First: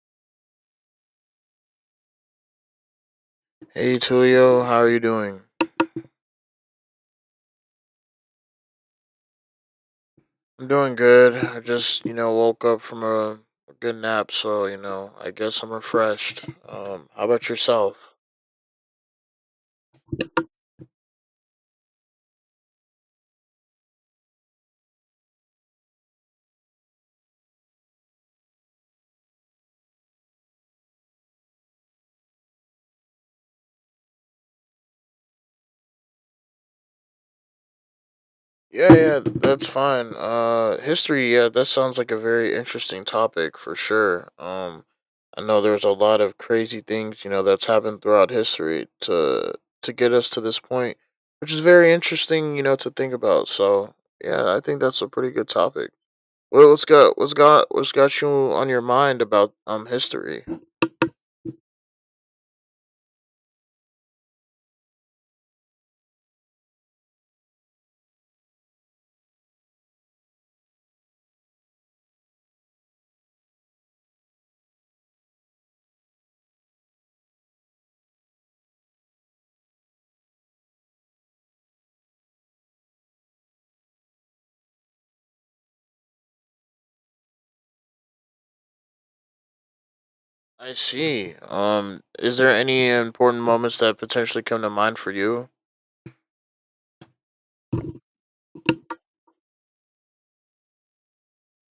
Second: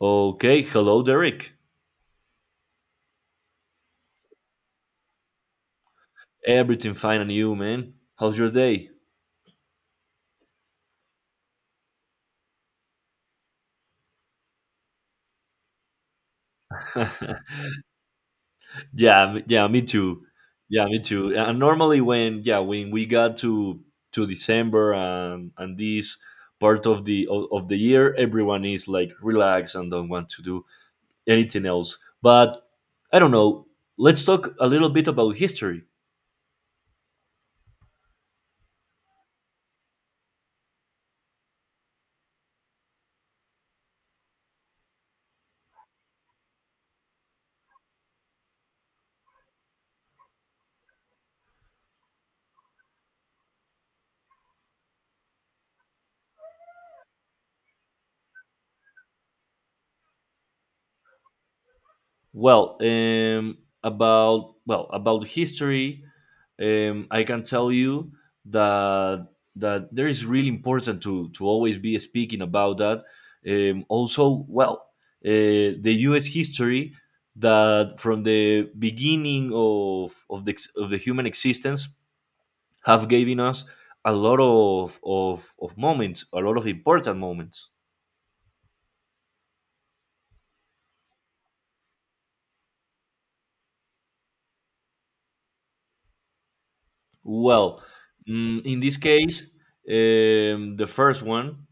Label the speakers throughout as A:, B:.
A: Okay, hello, Derek.
B: Hey Tulio, how are you doing?
A: Everything fine and you, man? How's your day?
B: I'm doing good. I just, woke up from a good nap, so, I guess I'm refreshed. How about yourself?
A: Me too. Yeah, me too. And normally, when we got to December and this part of the year, everyone is like relaxed and don't want to do anything else. But I don't know. Let's talk a little bit about history.
B: Yeah, yeah, that's fine. History, yeah, that sounds like a very interesting topic for sure. I know there's a lot of crazy things, that's happened throughout history to get us to this point, which is very interesting, to think about. So, yeah, I think that's a pretty good topic. Well, what's got you on your mind about history?
A: Well, about well about history, I can tell you that that there is really important to always be speaking about that. Also, well, the U.S. history that from the beginning of of the human existence have given us a lot of moments, a lot of important moments.
B: I see. Is there any important moments that potentially come to mind for you?
A: Well, in this case, um, the first one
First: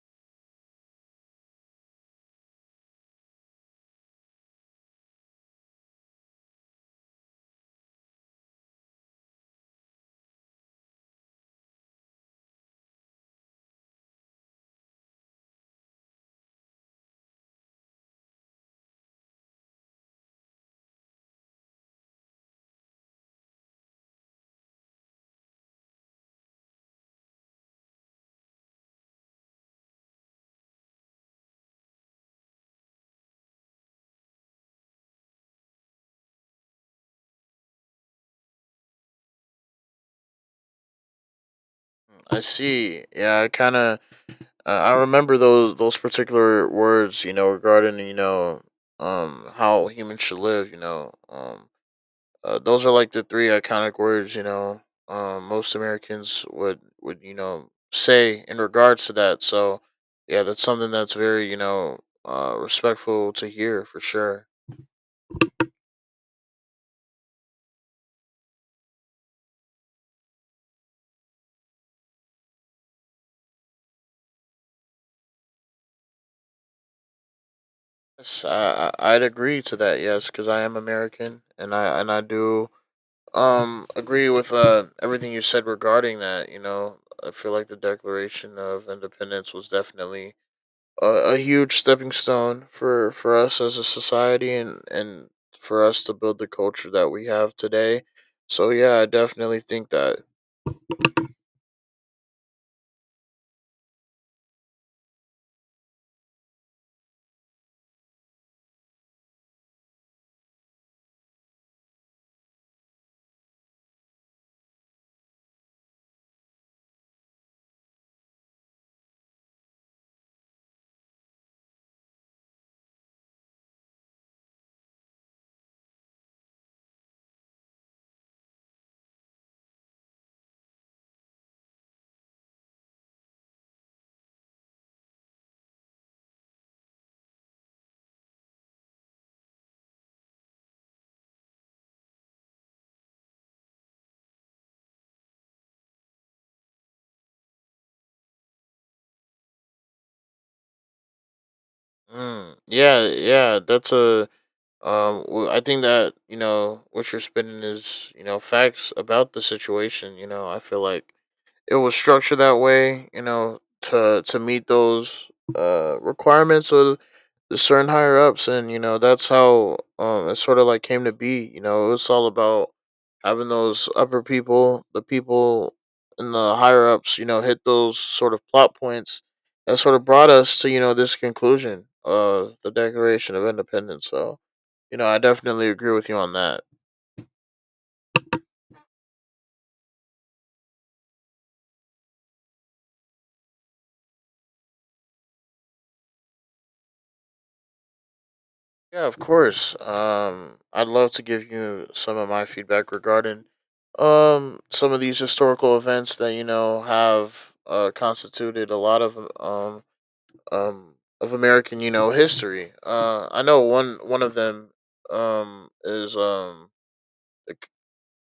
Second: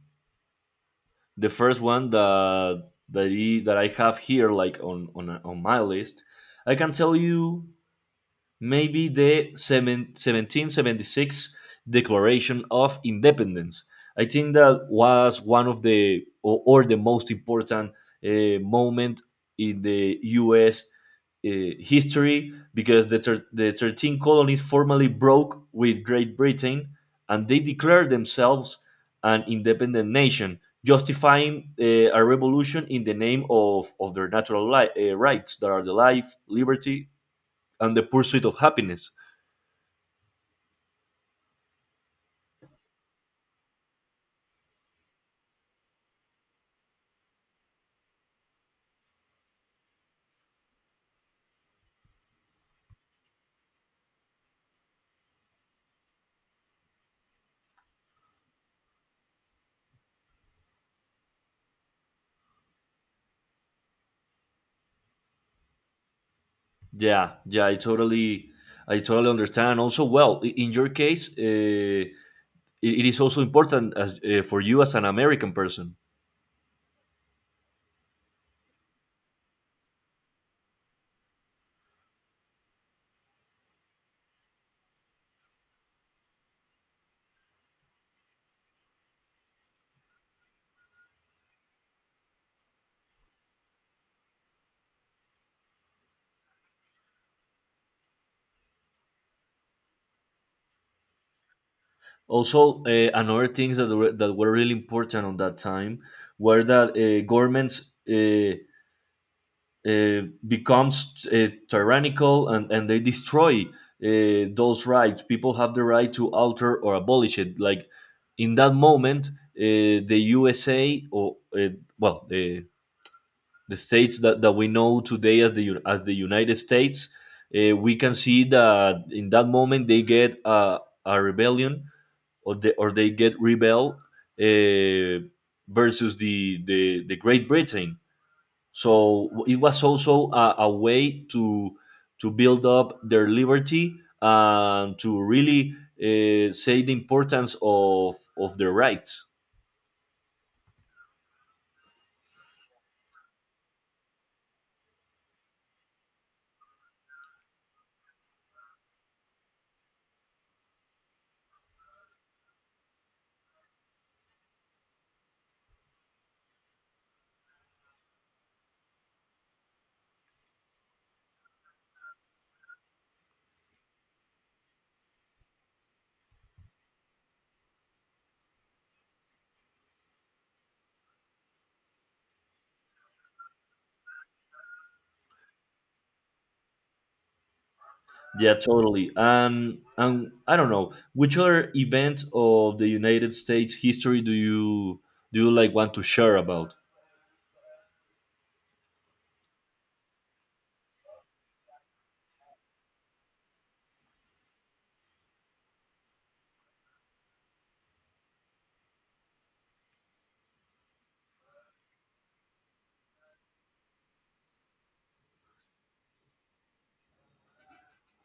A: the first one that I have here, like on my list, I can tell you maybe 1776 Declaration of Independence. I think that was one of the or the most important moment in the U.S. History because the 13 colonies formally broke with Great Britain, and they declared themselves an independent nation, justifying a revolution in the name of their natural rights, that are the life, liberty, and the pursuit of happiness.
B: I see. Yeah, I kind of I remember those particular words. Regarding how humans should live. Those are like the three iconic words. Most Americans would say in regards to that. So, yeah, that's something that's very respectful to hear for sure.
A: Yeah, yeah, I totally, I totally understand. Also, well, in your case, it is also important as, for you as an American person.
B: Yes, I'd agree to that. Yes, because I am American, and I do agree with everything you said regarding that. I feel like the Declaration of Independence was definitely a huge stepping stone for us as a society and for us to build the culture that we have today. So yeah, I definitely think that.
A: Also, another things that were really important on that time were that, governments, uh, becomes tyrannical, and they destroy those rights. People have the right to alter or abolish it. Like in that moment, the USA, or well, the states that we know today as as the United States, we can see that in that moment they get a rebellion, or they get rebel uh, versus the Great Britain. So it was also a way to build up their liberty, and to really say the importance of their rights.
B: Mm, yeah, yeah, that's a. I think that what you're spinning is facts about the situation. I feel like it was structured that way. To meet those requirements of certain higher ups, and that's how it sort of like came to be. It was all about having those upper people, the people in the higher ups, hit those sort of plot points that sort of brought us to this conclusion of the Declaration of Independence. So I definitely agree with you on that.
A: Yeah, totally. And I don't know, which other event of the United States history do you like want to share about?
B: Yeah, of course. I'd love to give you some of my feedback regarding some of these historical events that have constituted a lot um of American history. I know one of them um is um the, c-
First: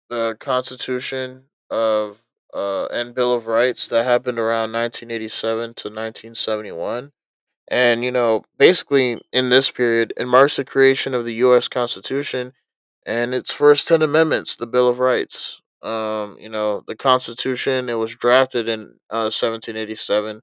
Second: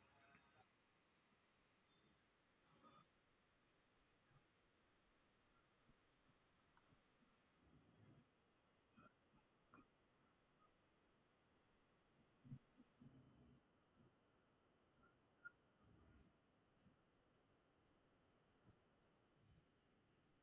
B: the Constitution of and Bill of Rights that happened around 1987 to 1971. And, basically in this period, it marks the creation of the U.S. Constitution and its first 10 amendments, the Bill of Rights. The Constitution, it was drafted in 1787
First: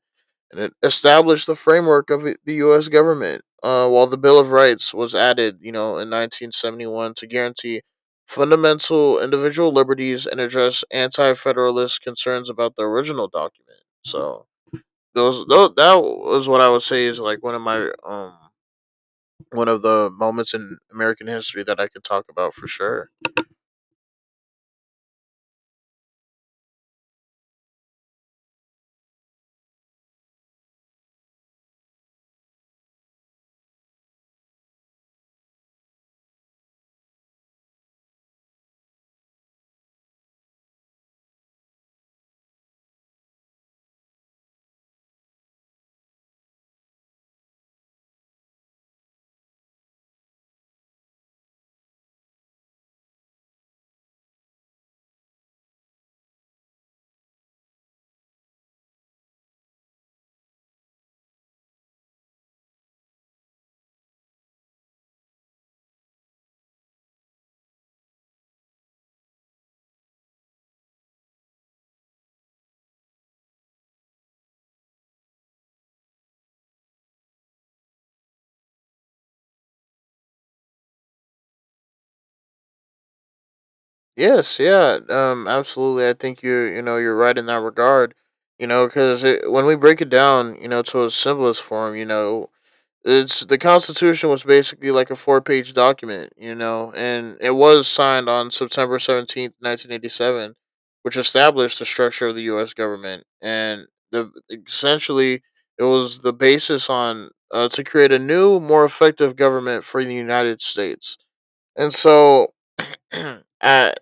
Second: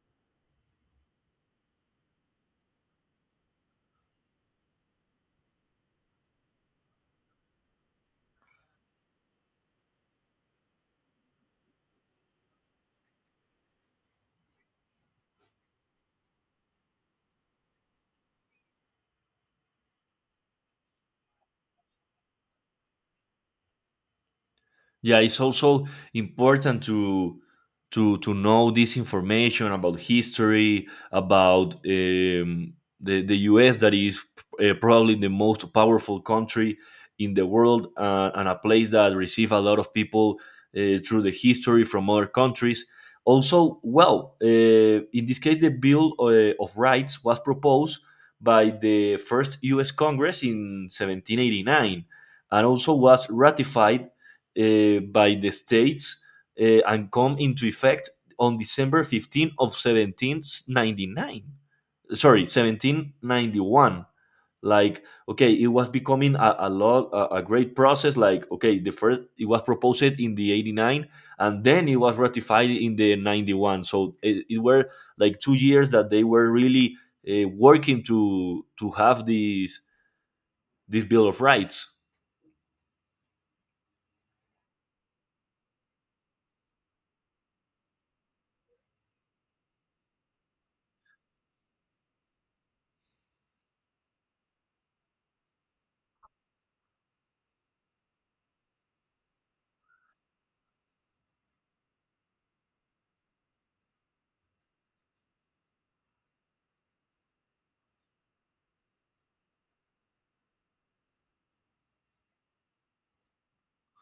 B: and it established the framework of the U.S. government, while the Bill of Rights was added, in 1971 to guarantee fundamental individual liberties and address anti federalist concerns about the original document. So, those that was what I would say is like one of the moments in American history that I could talk about for sure.
A: Yeah, it's also important to know this information about history, about, the U.S. that is, probably the most powerful country in the world, and a place that receive a lot of people through the history from other countries. Also, well, in this case, the Bill of Rights was proposed by the first U.S. Congress in 1789, and also was ratified, by the states, and come into effect on December 15 of 1799. Sorry, 1791. Like, okay, it was becoming a great process. Like, okay, the first, it was proposed in the 89, and then it was ratified in the 91. So it were like 2 years that they were really, working to have this Bill of Rights.
B: Yes, yeah, absolutely. I think you're right in that regard. Because when we break it down, to its simplest form, it's the Constitution was basically like a four-page document, and it was signed on September 17th, 1987, which established the structure of the U.S. government, and the essentially it was the basis on to create a new, more effective government for the United States. And so, uh,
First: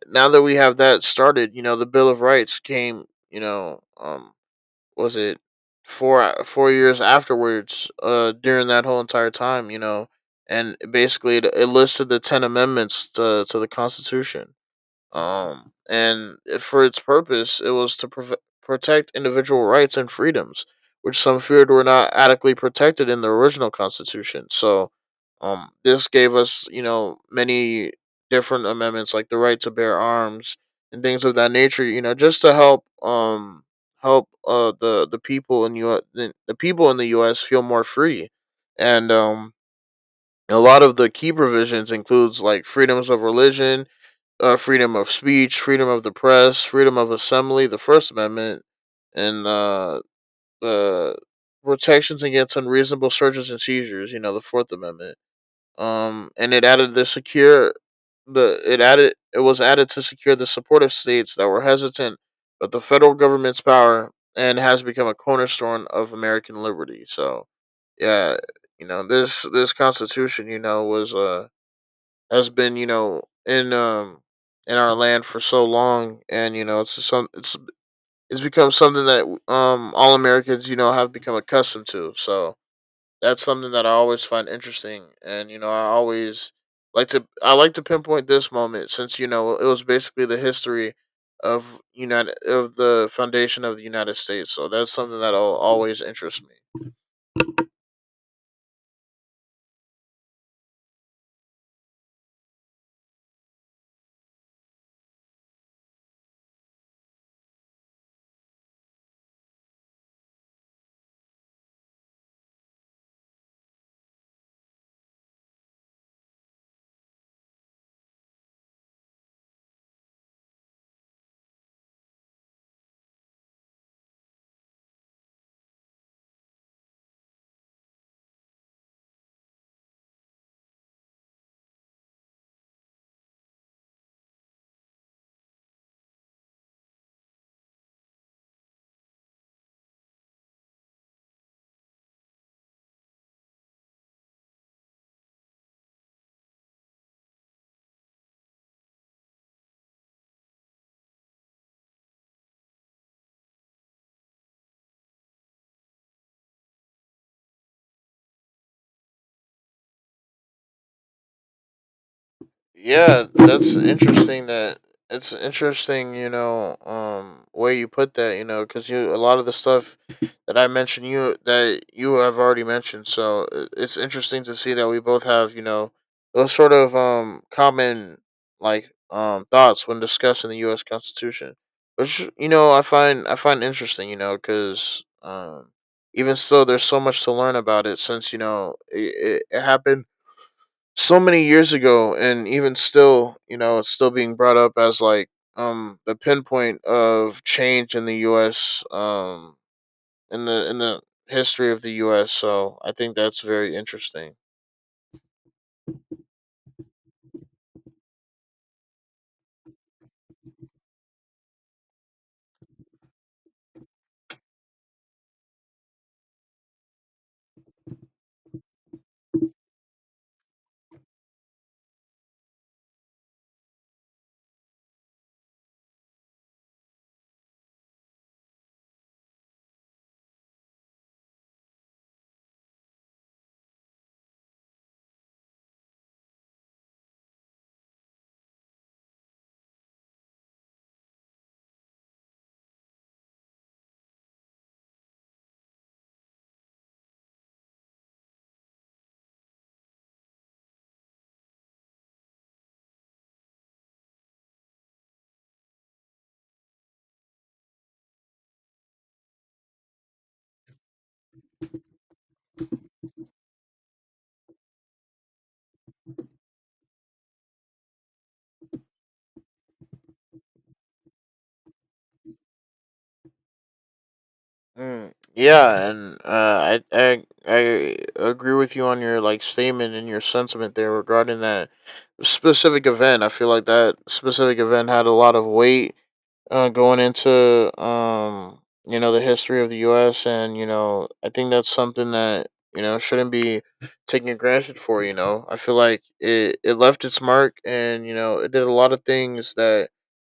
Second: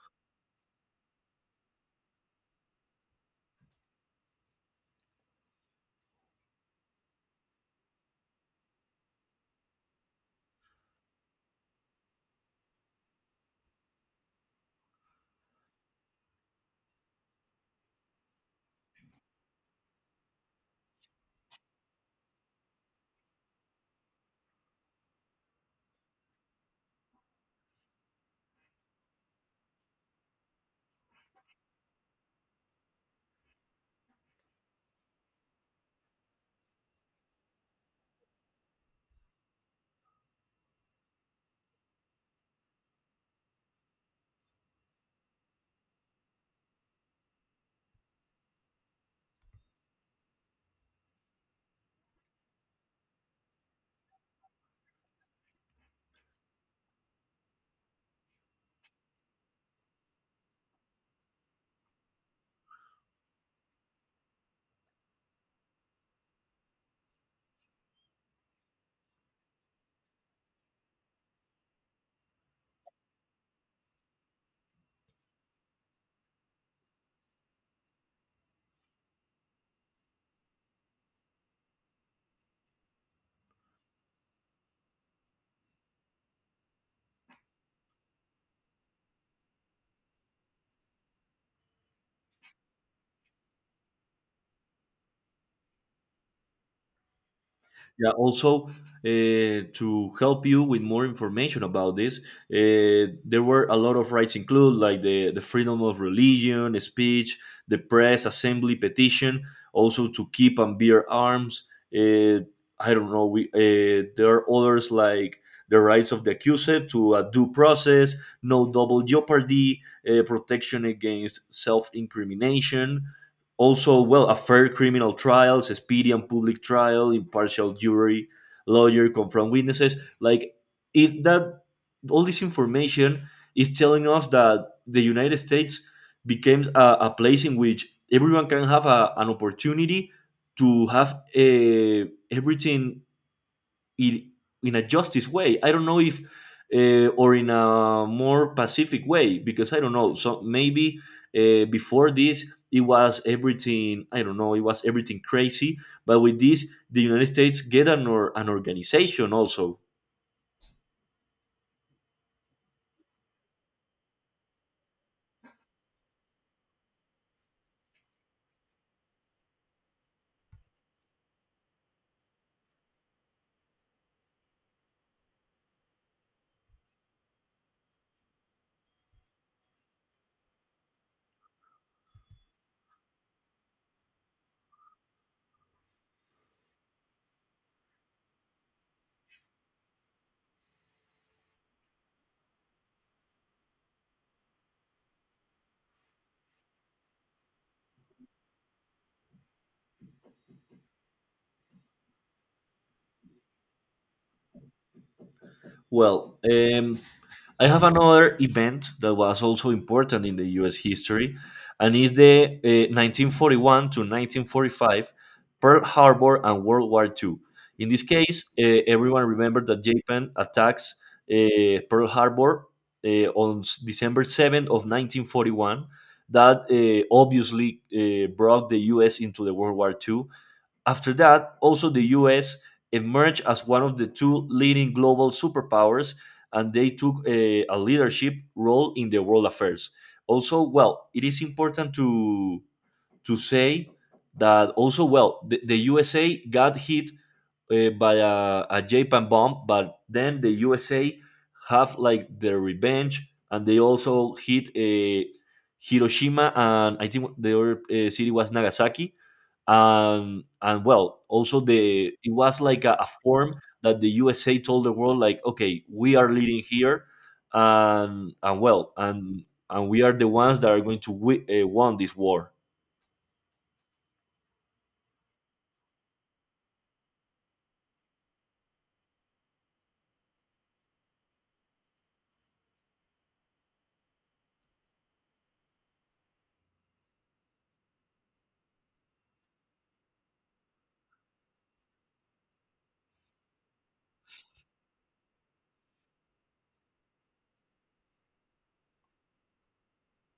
B: now that we have that started, the Bill of Rights came, was it 4 years afterwards during that whole entire time and basically it listed the 10 amendments to the constitution, and for its purpose, it was to protect individual rights and freedoms, which some feared were not adequately protected in the original Constitution. So, this gave us, many different amendments like the right to bear arms and things of that nature. Just to help the people in the U.S. feel more free, and a lot of the key provisions includes like freedoms of religion, freedom of speech, freedom of the press, freedom of assembly, the First Amendment, and the protections against unreasonable searches and seizures. The Fourth Amendment. And it was added to secure the support of states that were hesitant, but the federal government's power and has become a cornerstone of American liberty. So yeah, this Constitution, you know, was has been, in our land for so long, and it's become something that all Americans have become accustomed to. So that's something that I always find interesting, and I always like to I like to pinpoint this moment since it was basically the history of the foundation of the United States. So that's something that'll always interest me.
A: Yeah, also to help you with more information about this, there were a lot of rights included, like the freedom of religion, speech, the press, assembly, petition, also to keep and bear arms. Uh, I don't know. We there are others like the rights of the accused to a due process, no double jeopardy, protection against self-incrimination, also well, a fair criminal trials, a speedy and public trial, impartial jury, lawyer, confront witnesses. Like it that all this information is telling us that the United States became a place in which everyone can have an opportunity to have a everything it in a justice way. I don't know if, or in a more pacific way, because I don't know. So maybe, before this it was everything, I don't know. It was everything crazy, but with this the United States get an or an organization also.
B: Yeah, that's interesting. That It's interesting, way you put that, because you a lot of the stuff that I mentioned, you that you have already mentioned. So it's interesting to see that we both have, those sort of common like thoughts when discussing the U.S. Constitution, which I find interesting, because even so, there's so much to learn about it since it happened so many years ago and even still it's still being brought up as like the pinpoint of change in the US, in the history of the US, so I think that's very interesting.
A: Well, I have another event that was also important in the US history, and is the 1941 to 1945 Pearl Harbor and World War II. In this case, everyone remembered that Japan attacks, Pearl Harbor, December 7th of 1941. That obviously, brought the US into the World War II. After that, also the US emerged as one of the two leading global superpowers, and they took a leadership role in the world affairs. Also, well, it is important to say that also, well, the USA got hit, by a Japan bomb, but then the USA have like their revenge, and they also hit a Hiroshima, and I think the other, city was Nagasaki. And well also the it was like a form that the USA told the world like, okay, we are leading here, and well, and we are the ones that are going to won this war.
B: Mm, yeah, and I agree with you on your like statement and your sentiment there regarding that specific event. I feel like that specific event had a lot of weight going into the history of the U.S. and I think that's something that shouldn't be taken granted for. I feel like it left its mark and it did a lot of things that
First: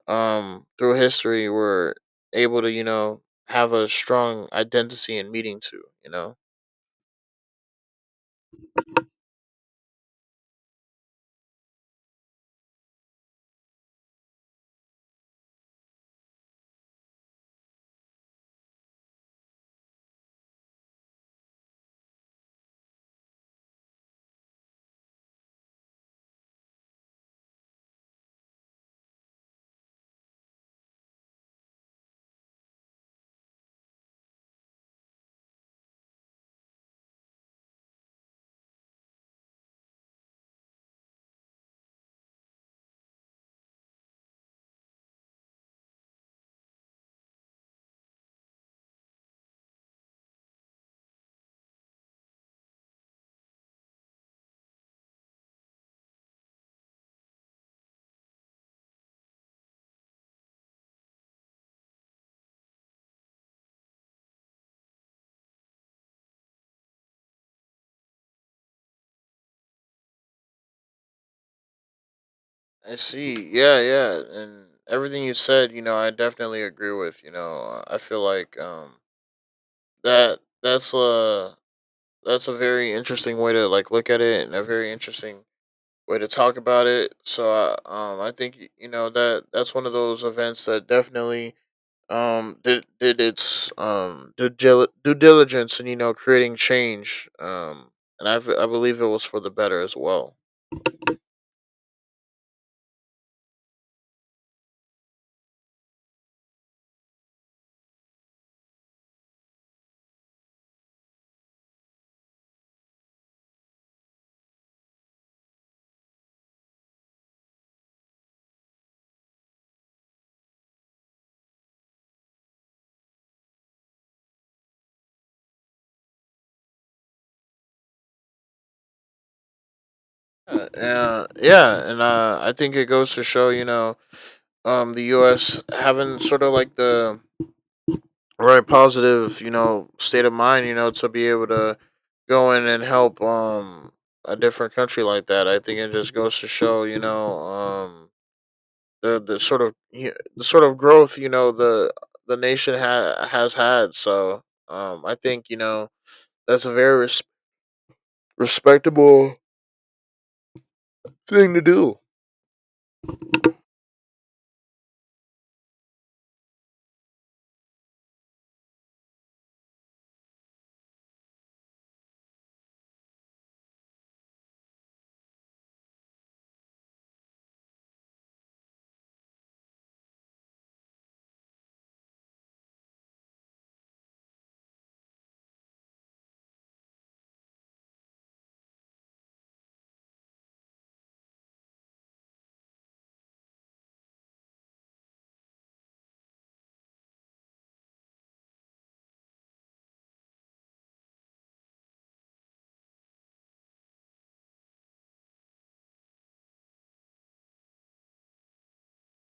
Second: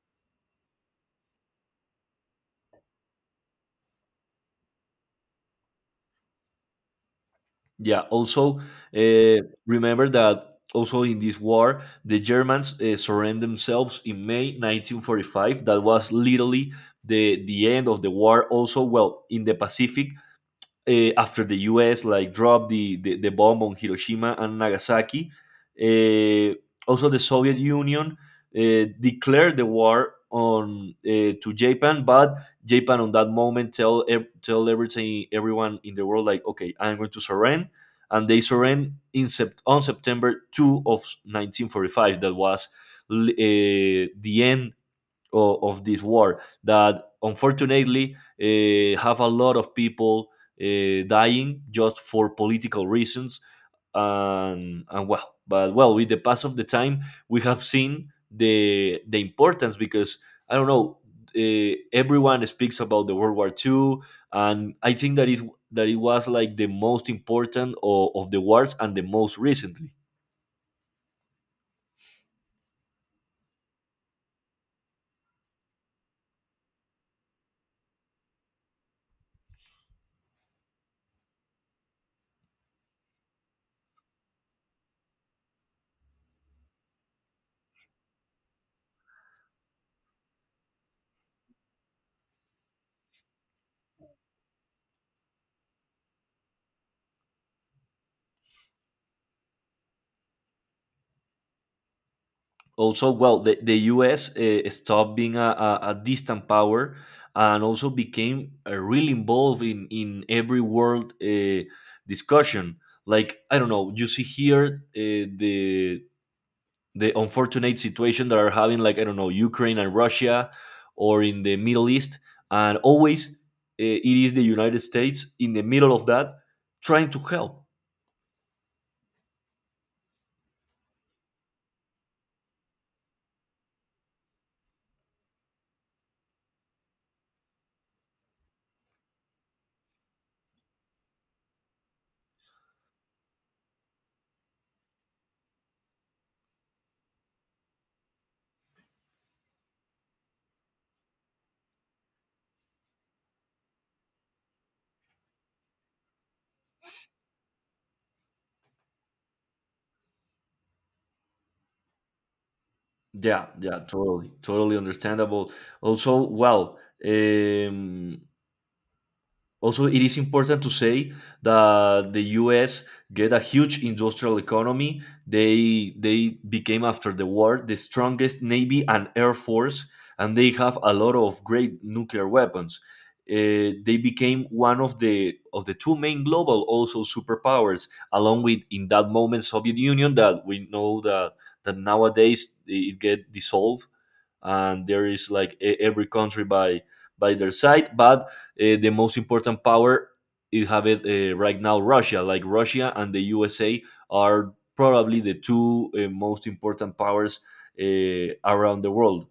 B: through history were able to have a strong identity and meaning to.
A: Yeah, also, uh, remember that also in this war the Germans, surrendered themselves in May 1945. That was literally the end of the war, also well in the Pacific, after the U.S. like dropped the bomb on Hiroshima and Nagasaki. Uh, Also, the Soviet Union declared the war on, to Japan, but Japan on that moment tell everything everyone in the world like, okay, I'm going to surrender, and they surrender on September two of 1945. That was, the end of this war that unfortunately, have a lot of people, dying just for political reasons. And well, but well, with the pass of the time we have seen the importance, because I don't know, everyone speaks about the World War Two, and I think that is that it was like the most important of the wars and the most recently.
B: I see. Yeah, yeah, and everything you said, I definitely agree with. I feel like that that's a that's a very interesting way to like look at it and a very interesting way to talk about it. So I think that that's one of those events that definitely did its due diligence and creating change, and I believe it was for the better as well.
A: Also well, the US stopped being a distant power, and also became, really involved in every world, discussion. Like I don't know, you see here, the unfortunate situation that are having, like I don't know, Ukraine and Russia, or in the Middle East, and always, it is the United States in the middle of that, trying to help.
B: Yeah, and I think it goes to show the US having sort of like the right positive, state of mind, to be able to go in and help a different country like that. I think it just goes to show, the sort of growth, the nation has had. So I think that's a very respectable thing to do.
A: Yeah, yeah, totally, totally understandable. Also well, um, also, it is important to say that the U.S. get a huge industrial economy. They became after the war the strongest navy and air force, and they have a lot of great nuclear weapons. They became one of the two main global also superpowers, along with in that moment Soviet Union, that we know that nowadays it get dissolved, and there is like every country by their side. But, the most important power is have it, right now Russia. Like Russia and the USA are probably the two, most important powers, around the world,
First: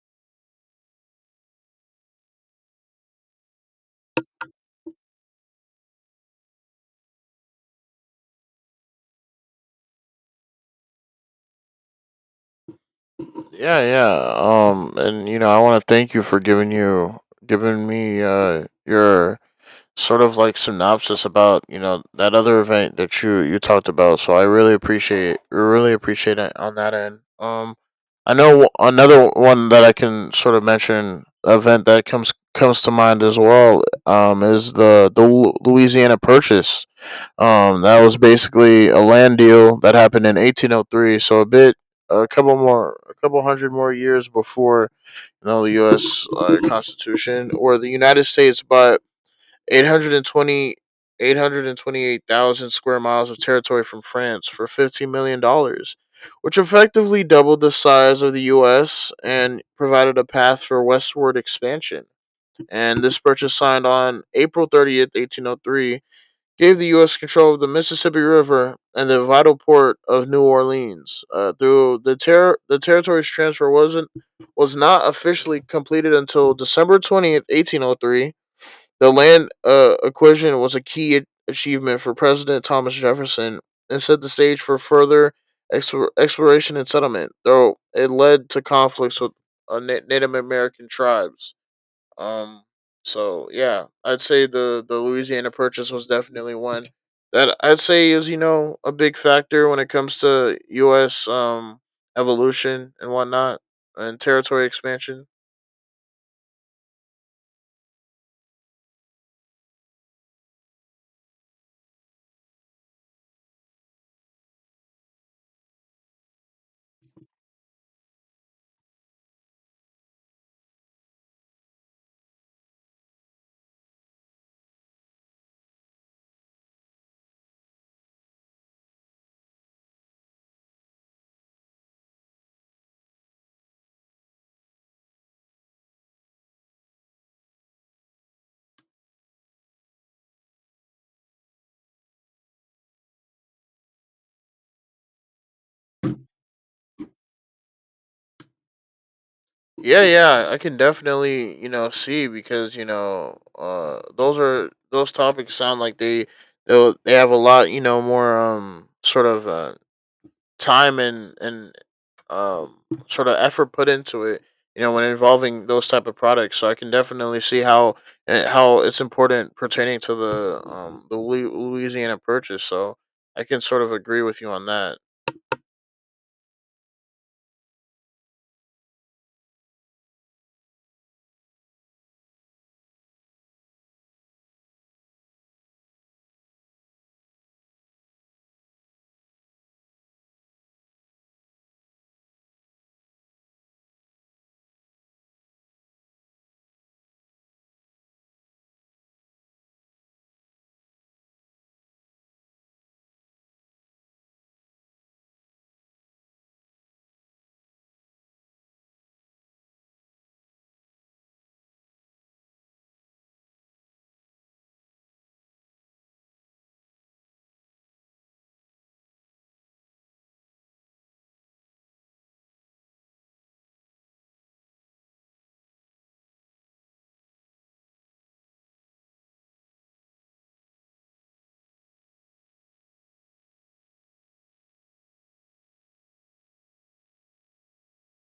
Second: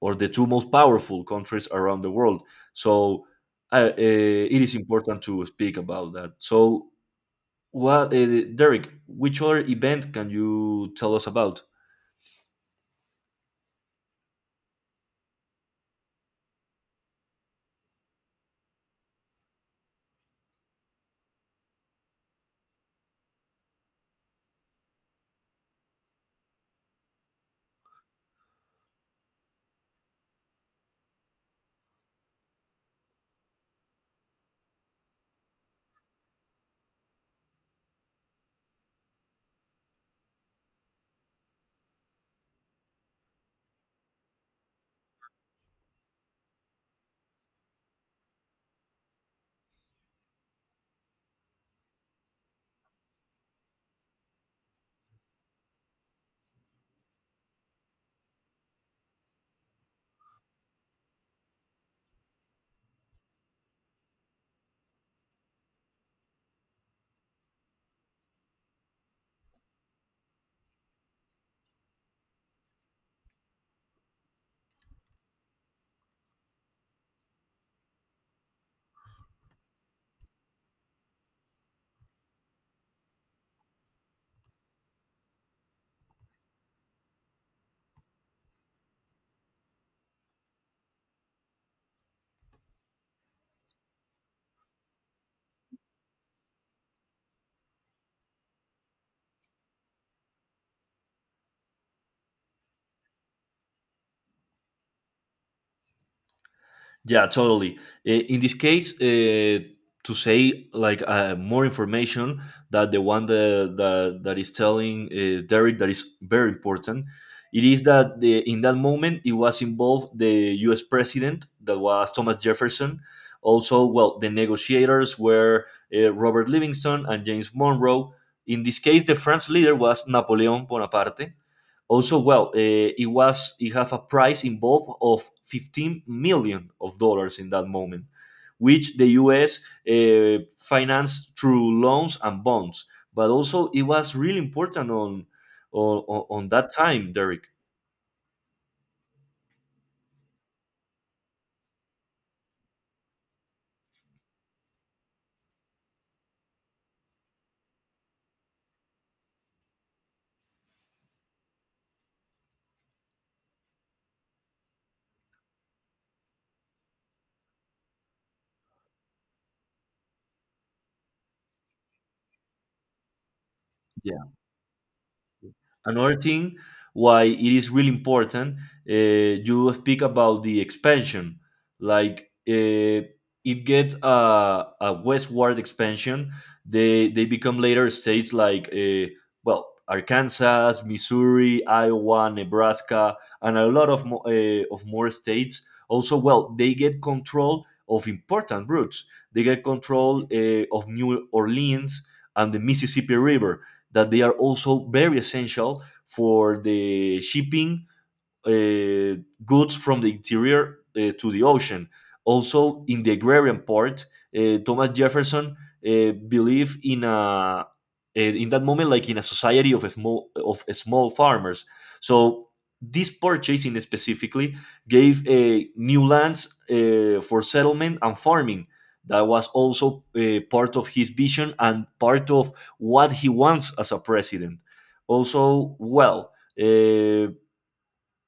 A: or the two most powerful countries around the world. So, it is important to speak about that. So, what, Derek? Which other event can you tell us about?
B: Yeah, yeah. And I want to thank you for giving me your sort of like synopsis about that other event that you talked about. So I really appreciate it on that end. I know another one that I can sort of mention, event that comes to mind as well, is the Louisiana Purchase. That was basically a land deal that happened in 1803. So a couple hundred more years before the U.S. Constitution or the United States, but Eight hundred and twenty-eight thousand square miles of territory from France for $15 million, dollars, which effectively doubled the size of the U.S. and provided a path for westward expansion. And this purchase, signed on April 30th, 1803, gave the U.S. control of the Mississippi River and the vital port of New Orleans. Through the territory's transfer was not officially completed until December 20th, 1803. The land acquisition was a key achievement for President Thomas Jefferson and set the stage for further exploration and settlement, though it led to conflicts with uh, Native American tribes. Um, so yeah, I'd say the Louisiana Purchase was definitely one that I'd say is a big factor when it comes to U.S., evolution and whatnot and territory expansion.
A: Yeah, totally. In this case, to say like, more information, that the one that is telling, Derek, that is very important. It is that in that moment it was involved the U.S. president that was Thomas Jefferson. Also, well, the negotiators were, Robert Livingston and James Monroe. In this case, the French leader was Napoleon Bonaparte. Also, well, it was it have a price involved of 15 million of dollars in that moment, which the U.S. Financed through loans and bonds. But also, it was really important on that time, Derek.
B: Yeah, yeah, I can definitely, see because those topics sound like they have a lot, more sort of time and um sort of effort put into it, when involving those type of products. So I can definitely see how it's important pertaining to the Louisiana purchase. So I can sort of agree with you on that.
A: Another thing why it is really important, you speak about the expansion. Like, it gets a westward expansion. They become later states like, well, Arkansas, Missouri, Iowa, Nebraska, and a lot of more states. Also, well, they get control of important routes. They get control, of New Orleans and the Mississippi River, that they are also very essential for the shipping, uh, goods from the interior, to the ocean. Also, in the agrarian part, Thomas Jefferson, believed in in that moment like in a society of a small farmers. So this purchasing specifically gave, new lands for settlement and farming. That was also, part of his vision and part of what he wants as a president. Also, well, eh,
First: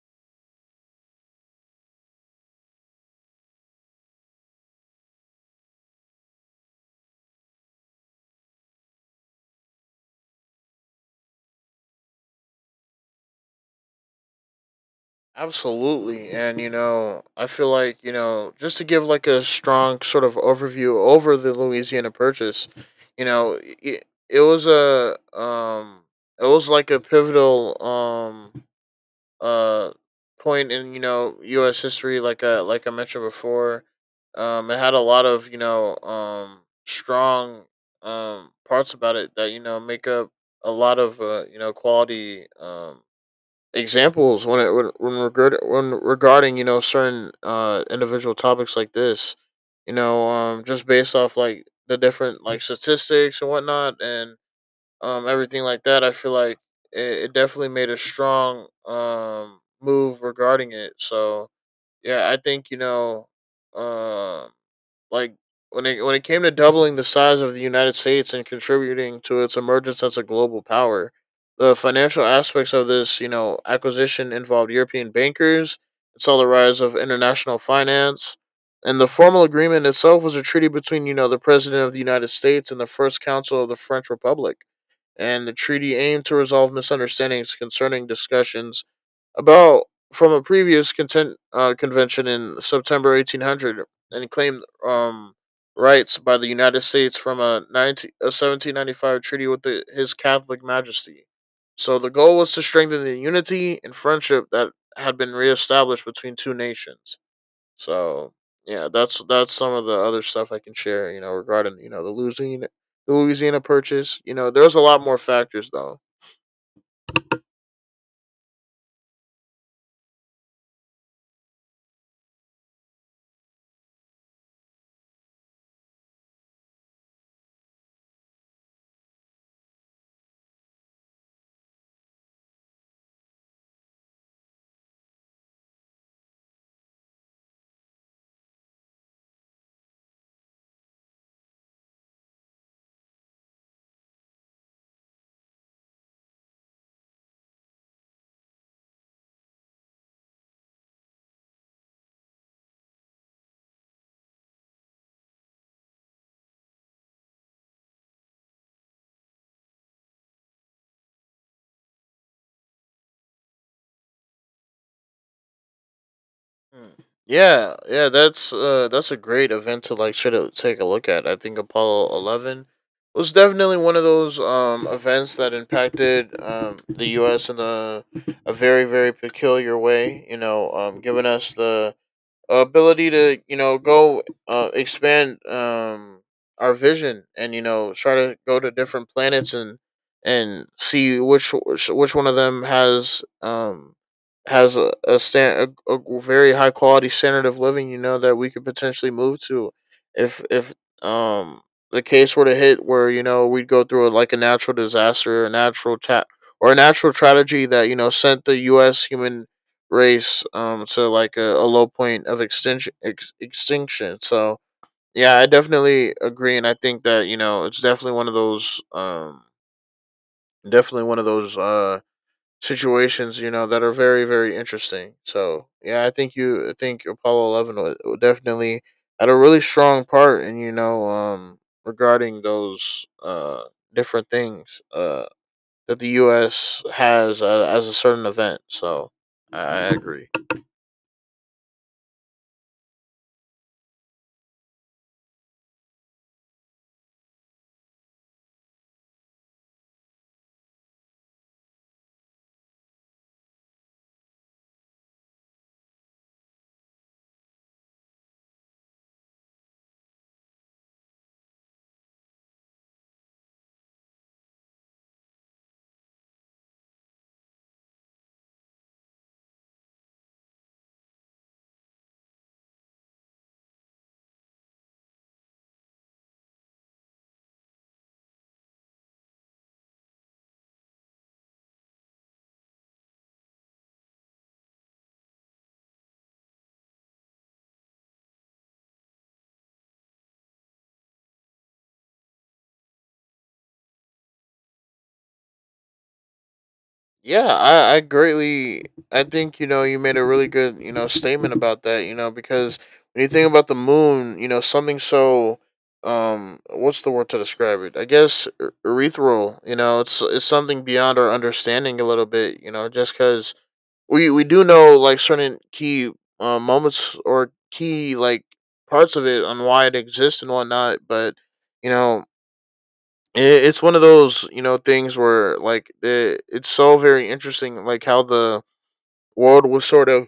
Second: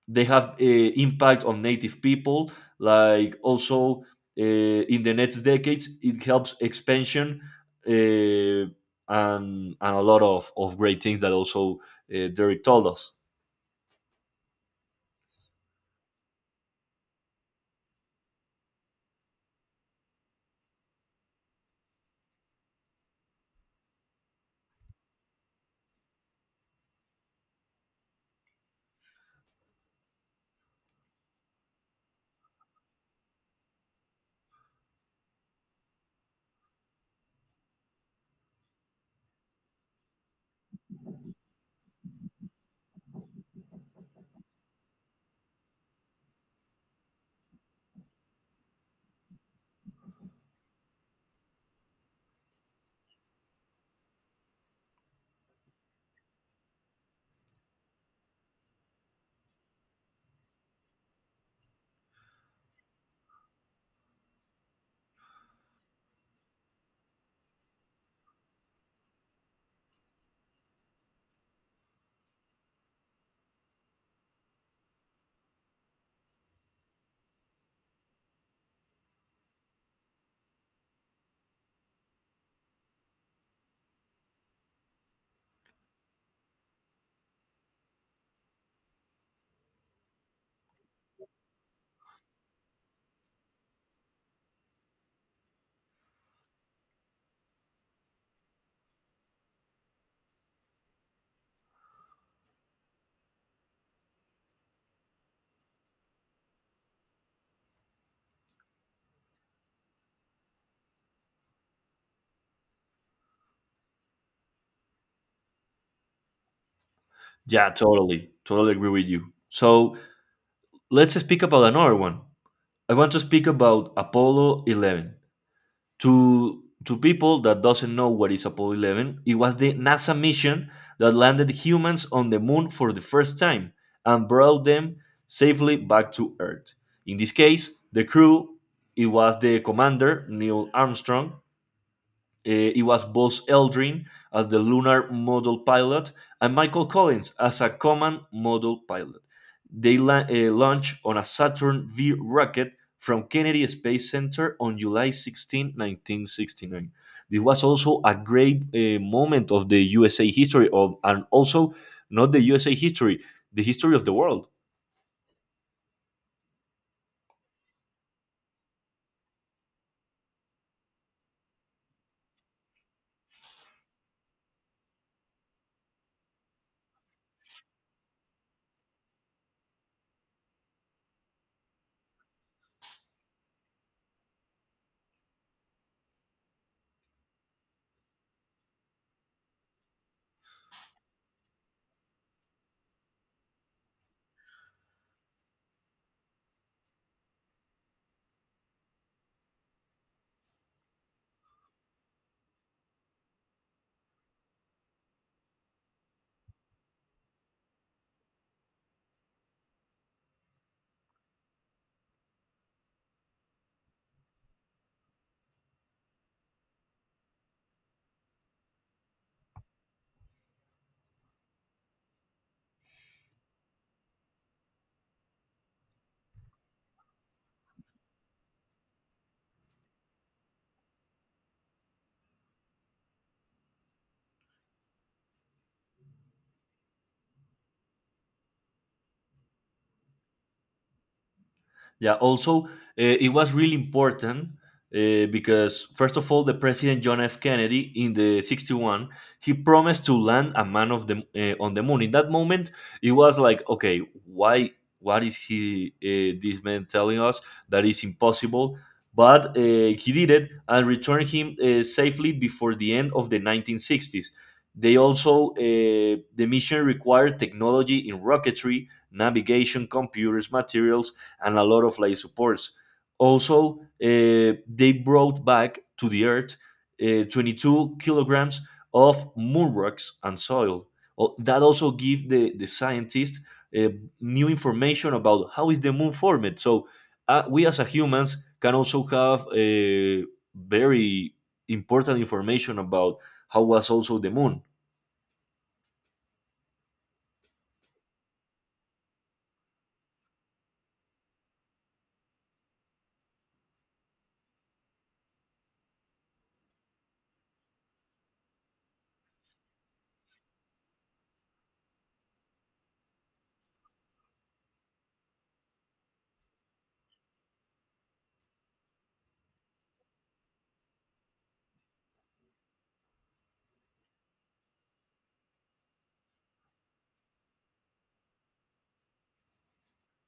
A: they have impact on native people, like also, in the next decades it helps expansion, uh, and a lot of great things that also derek told us.
B: Absolutely. And I feel like, just to give like a strong sort of overview over the Louisiana Purchase. You know, it was a, it was like a pivotal, uh, point in, U.S. history, like, like I mentioned before. It had a lot of, strong, parts about it that, make up a lot of, quality, examples when it when, regard, when regarding certain individual topics like this, just based off like the different like statistics and whatnot, and everything like that I feel like it definitely made a strong move regarding it. So yeah, I think, um like when it came to doubling the size of the United States and contributing to its emergence as a global power, the financial aspects of this, acquisition involved European bankers. It saw the rise of international finance, and the formal agreement itself was a treaty between the president of the United States and the First Council of the French Republic. And the treaty aimed to resolve misunderstandings concerning discussions about from a previous convention in September 1800 and claimed rights by the United States from a, 19, a 1795 treaty with the His Catholic Majesty. So the goal was to strengthen the unity and friendship that had been reestablished between two nations. So yeah, that's some of the other stuff I can share. Regarding the Louisiana Purchase. There's a lot more factors though.
A: Yeah, totally, totally agree with you. So let's speak about another one. I want to speak about apollo 11. To people that doesn't know what is Apollo 11, it was the NASA mission that landed humans on the moon for the first time and brought them safely back to Earth. In this case, the crew, it was the commander Neil Armstrong, it was Buzz Aldrin as the lunar module pilot and Michael Collins as a command module pilot. They launched on a Saturn V rocket from Kennedy Space Center on July 16, 1969. This was also a great moment of the USA history, of, and also not the USA history, the history of the world.
B: Mm. Yeah, yeah, that's a great event to like try to take a look at. I think Apollo 11 was definitely one of those events that impacted the US in a very, very peculiar way, giving us the ability to go, expand our vision and try to go to different planets and see which one of them has, has a very high quality standard of living, that we could potentially move to if um the case were to hit where we'd go through like a natural disaster a natural ta- or a natural tragedy that sent the US human race to like a low point of extinction. So yeah, I definitely agree, and I think that it's definitely one of those definitely one of those uh situations, that are very, very interesting. So yeah, I think Apollo 11 definitely had a really strong part in, regarding those different things, that the US has, as a certain event. So I agree.
A: Yeah. Also, it was really important because first of all, the president John F. Kennedy in the '61 he promised to land a man of the, on the moon. In that moment, it was like, okay, why? What is he? This man telling us that is impossible. But he did it and returned him safely before the end of the 1960s. They also, the mission required technology in rocketry, navigation, computers, materials, and a lot of life supports. Also, they brought back to the earth 22 kilograms of moon rocks and soil. Oh, that also give the scientists uh, new information about how is the moon formed. So we as a humans can also have very important information about how was also the moon.
B: Yeah, I greatly I think, you made a really good, statement about that, because when you think about the moon, something so, what's the word to describe it? I guess ethereal, it's something beyond our understanding a little bit, just cuz we do know like certain key moments or key like parts of it on why it exists and whatnot. But you know, it's one of those things where like it's so very interesting, like how the world was sort of,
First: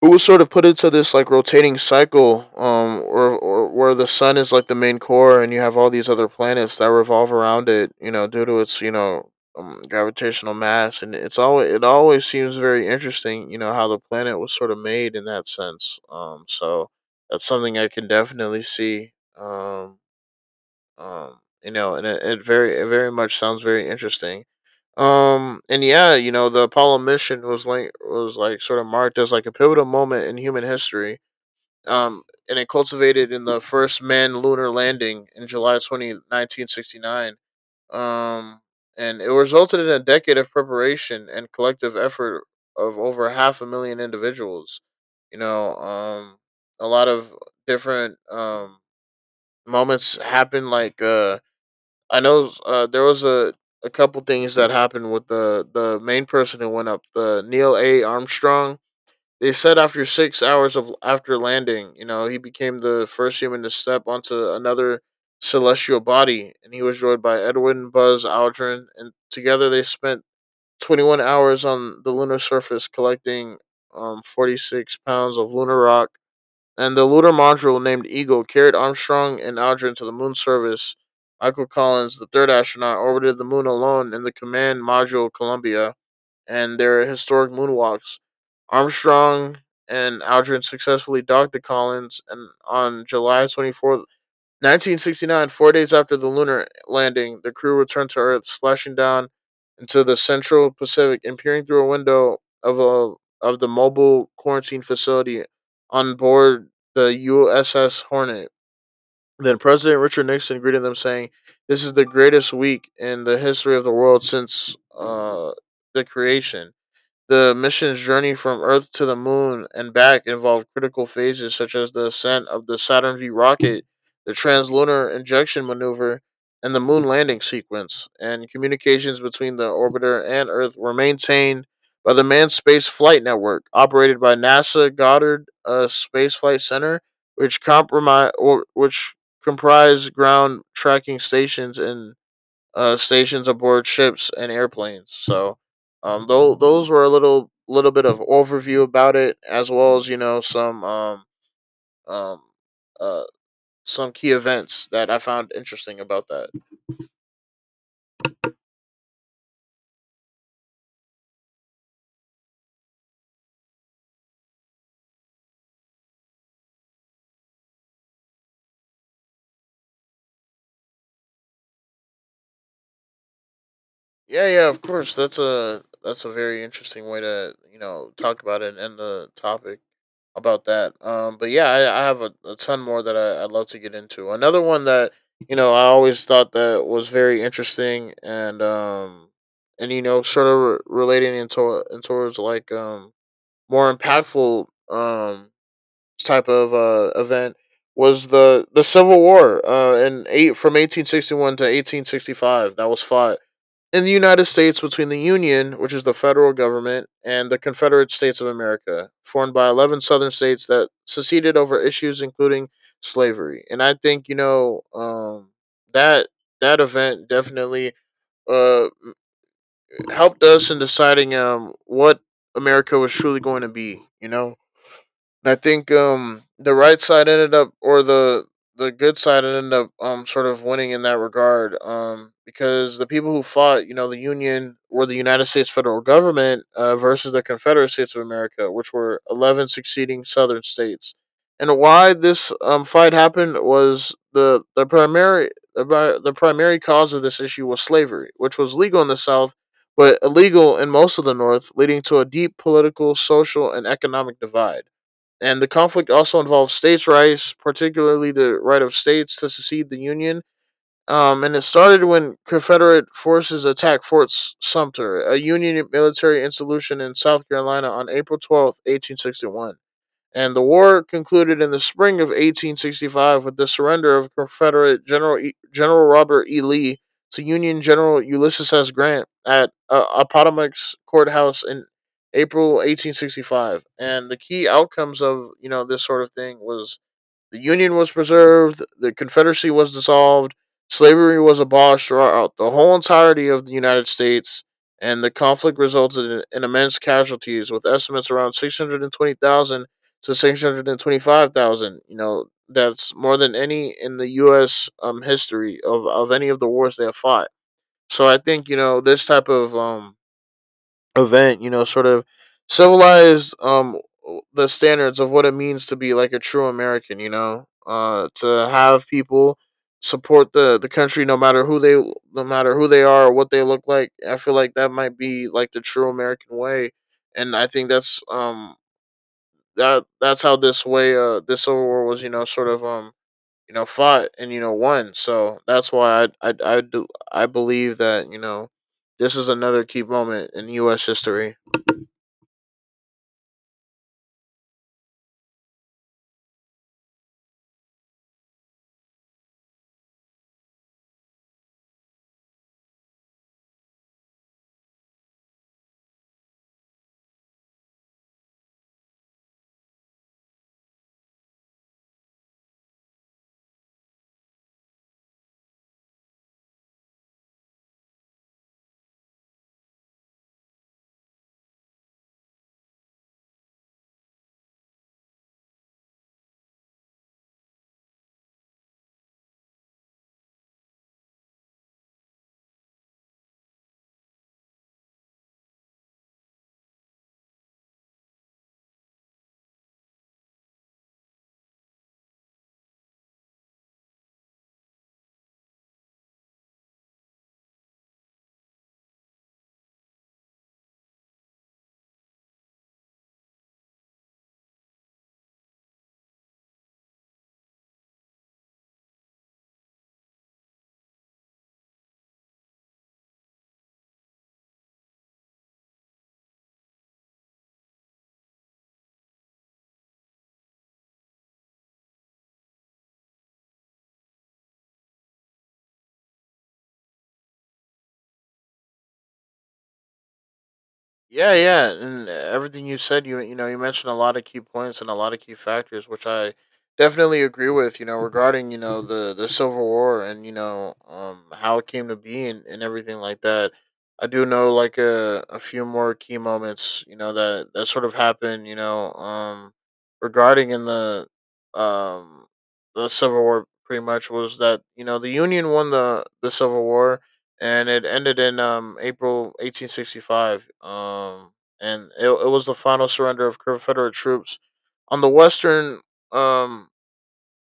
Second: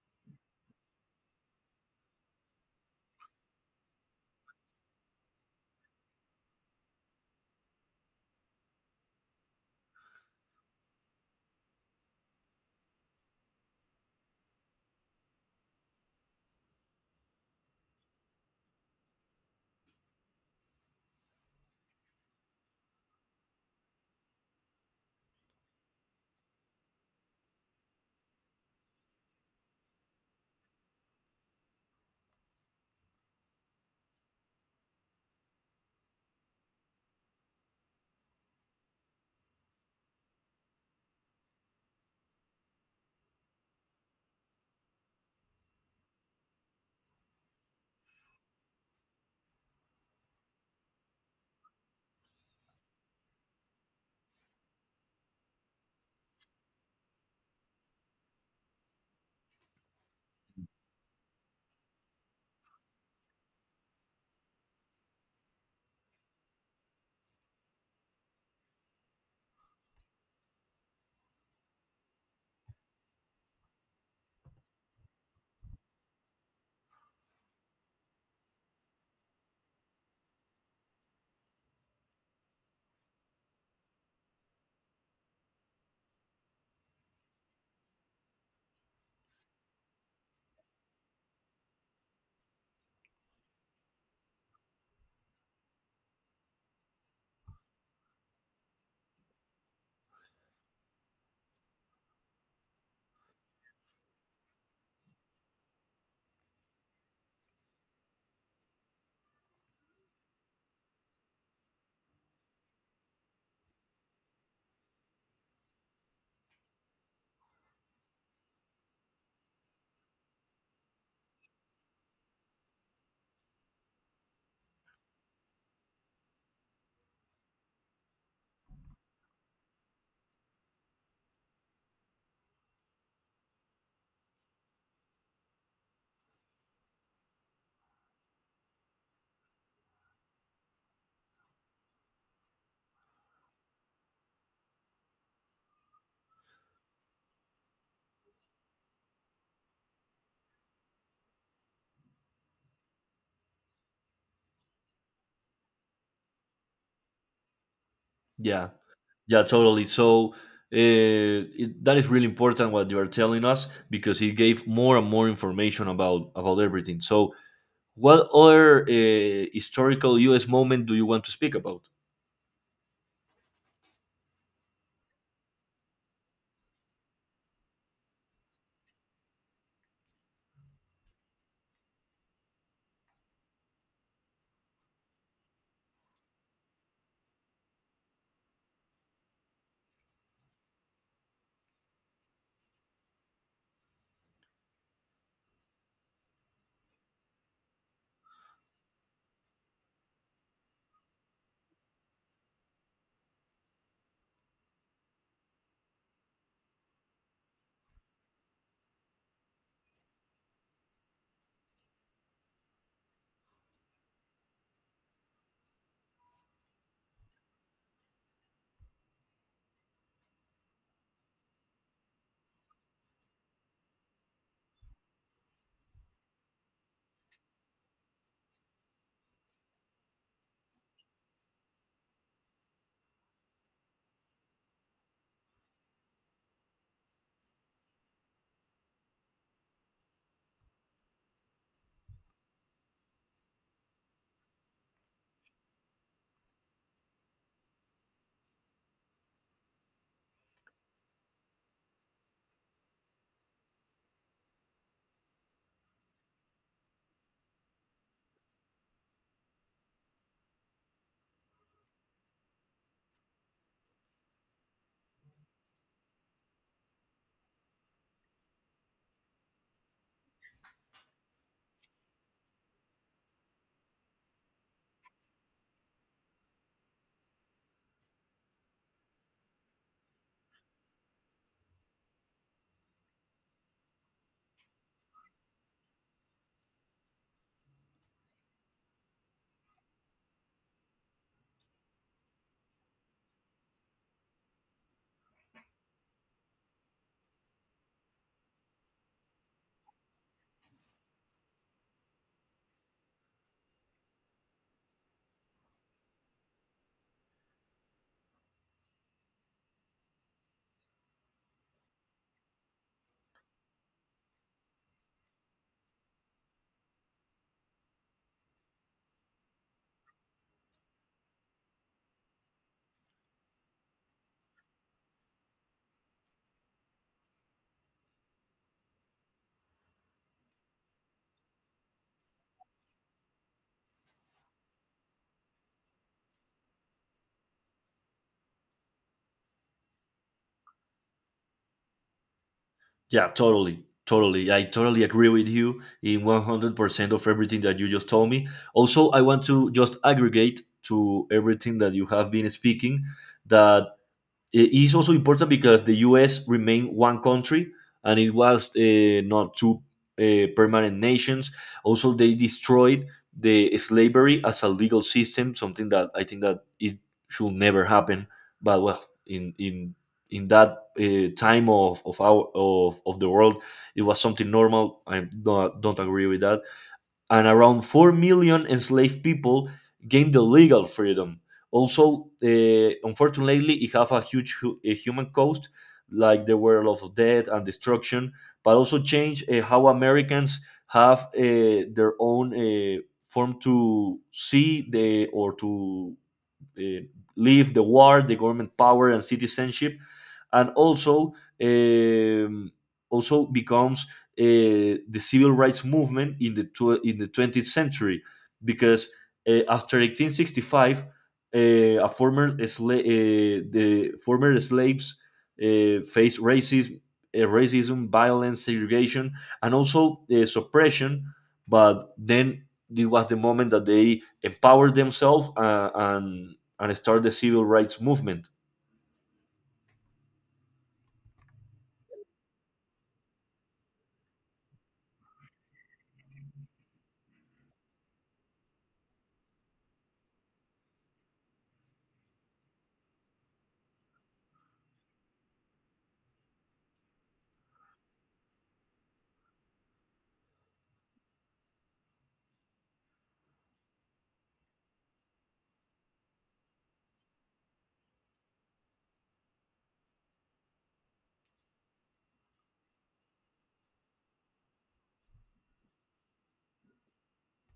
B: it was sort of put into this like rotating cycle, or where the sun is like the main core, and you have all these other planets that revolve around it, due to its, gravitational mass. And it always seems very interesting, how the planet was sort of made in that sense. So that's something I can definitely see. um and it very much sounds very interesting. And yeah, the Apollo mission was like sort of marked as like a pivotal moment in human history, um and it cultivated in the first manned lunar landing in July 20, 1969, um and it resulted in a decade of preparation and collective effort of over half a million individuals. you know um a lot of different moments happened, like, I know, there was a couple things that happened with, the main person who went up, the Neil A. Armstrong. They said after 6 hours of after landing, he became the first human to step onto another celestial body, and he was joined by Edwin Buzz Aldrin, and together they spent 21 hours on the lunar surface collecting 46 pounds of lunar rock. And the lunar module named Eagle carried Armstrong and Aldrin to the moon surface. Michael Collins, the third astronaut, orbited the moon alone in the command module Columbia, and their historic moonwalks. Armstrong and Aldrin successfully docked the Collins, and on July 24th, 1969, four days after the lunar landing, the crew returned to Earth, splashing down into the central Pacific and peering through a window of a of the mobile quarantine facility on board the USS Hornet. Then President Richard Nixon greeted them, saying, "This is the greatest week in the history of the world since the creation." The mission's journey from Earth to the Moon and back involved critical phases such as the ascent of the Saturn V rocket, the translunar injection maneuver, and the moon landing sequence, and communications between the orbiter and Earth were maintained by the Manned Space Flight Network, operated by NASA Goddard Space Flight Center, which compromise or which comprise ground tracking stations in, stations aboard ships and airplanes. So those were a little bit of overview about it, as well as um uh some key events that I found interesting about that.
A: Yeah. Yeah, totally. So that is really important what you are telling us because it gave more and more information about everything. So, what other historical U.S. moment do you want to speak about?
B: Yeah, yeah, of course. That's a very interesting way to talk about it and end the topic about that. But yeah, I have a ton more that I'd love to get into. Another one that I always thought that was very interesting and, sort of relating into in towards, like, more impactful, type of event, was the Civil War, in eight from 1861 to 1865, that was fought in the United States between the Union, which is the federal government, and the Confederate States of America, formed by 11 southern states that seceded over issues including slavery. And I think, that that event definitely, uh, helped us in deciding what America was truly going to be, and I think the right side ended up, or the good side ended up, sort of winning in that regard, because the people who fought, the Union, were the United States federal government, versus the Confederate States of America, which were 11 succeeding Southern states. And why this fight happened was, the primary cause of this issue was slavery, which was legal in the South but illegal in most of the North, leading to a deep political, social, and economic divide. And the conflict also involves states' rights, particularly the right of states to secede the Union. And it started when Confederate forces attacked Fort Sumter, a Union military institution in South Carolina, on April 12th, 1861, and the war concluded in the spring of 1865 with the surrender of Confederate General Robert E. Lee to Union General Ulysses S. Grant at, Appomattox Courthouse in April 1865. And the key outcomes of, this sort of thing was the Union was preserved, the Confederacy was dissolved, slavery was abolished throughout the whole entirety of the United States, and the conflict resulted in immense casualties, with estimates around 620,000 to 625,000. That's more than any in the U.S. History of any of the wars they have fought. So I think, you know, this type of event, sort of civilized the standards of what it means to be like a true American, you know, to have people support the country no matter who they are or what they look like. I feel like that might be like the true American way. And I think that's how this way this Civil War was, you know, fought and won. So that's why I believe that, you know, this is another key moment in US history.
A: Yeah, totally, totally. I totally agree with you in 100% of everything that you just told me. Also, I want to just aggregate to everything that you have been speaking, that it is also important because the U.S. remained one country and it was, not two permanent nations. Also, they destroyed the slavery as a legal system, something that I think that it should never happen. But well, in in that time of the world, it was something normal. I don't agree with that, and around 4 million enslaved people gained the legal freedom. Also, unfortunately, it have a huge, a human cost, like there were a lot of death and destruction, but also change how Americans have their own form to see the, or to uh, leave the war, the government power, and citizenship, and also um, also becomes the civil rights movement in the 20th century, because after 1865, the former slaves faced racism, racism, violence, segregation, and also suppression. But then this was the moment that they empowered themselves, and start the civil rights movement.
B: Yeah, yeah, and everything you said, you mentioned a lot of key points and a lot of key factors, which I definitely agree with. You know, regarding the Civil War and how it came to be, and everything like that. I do know like a few more key moments, you know, that sort of happened. Regarding in um the Civil War, pretty much was that you know the Union won the Civil War, and it ended in April 1865. And it was the final surrender of Confederate troops on the um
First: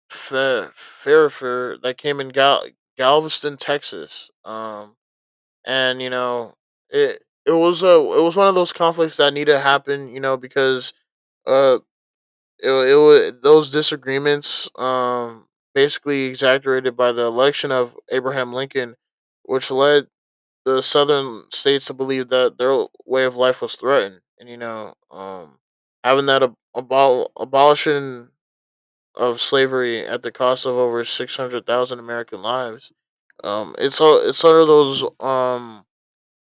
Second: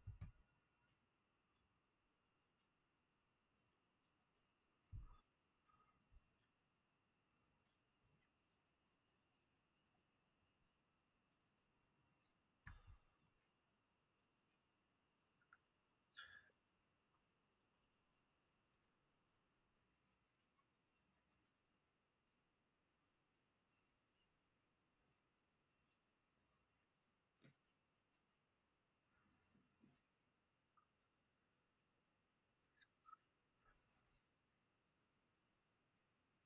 B: Fairfax that came in Galveston, Texas. And you know it was one of those conflicts that needed to happen. You know, because uh it was those disagreements basically exaggerated by the election of Abraham Lincoln, which led the southern states to believe that their way of life was threatened, and, you know, having that abolition of slavery at the cost of over 600,000 American lives. It's all it's sort of those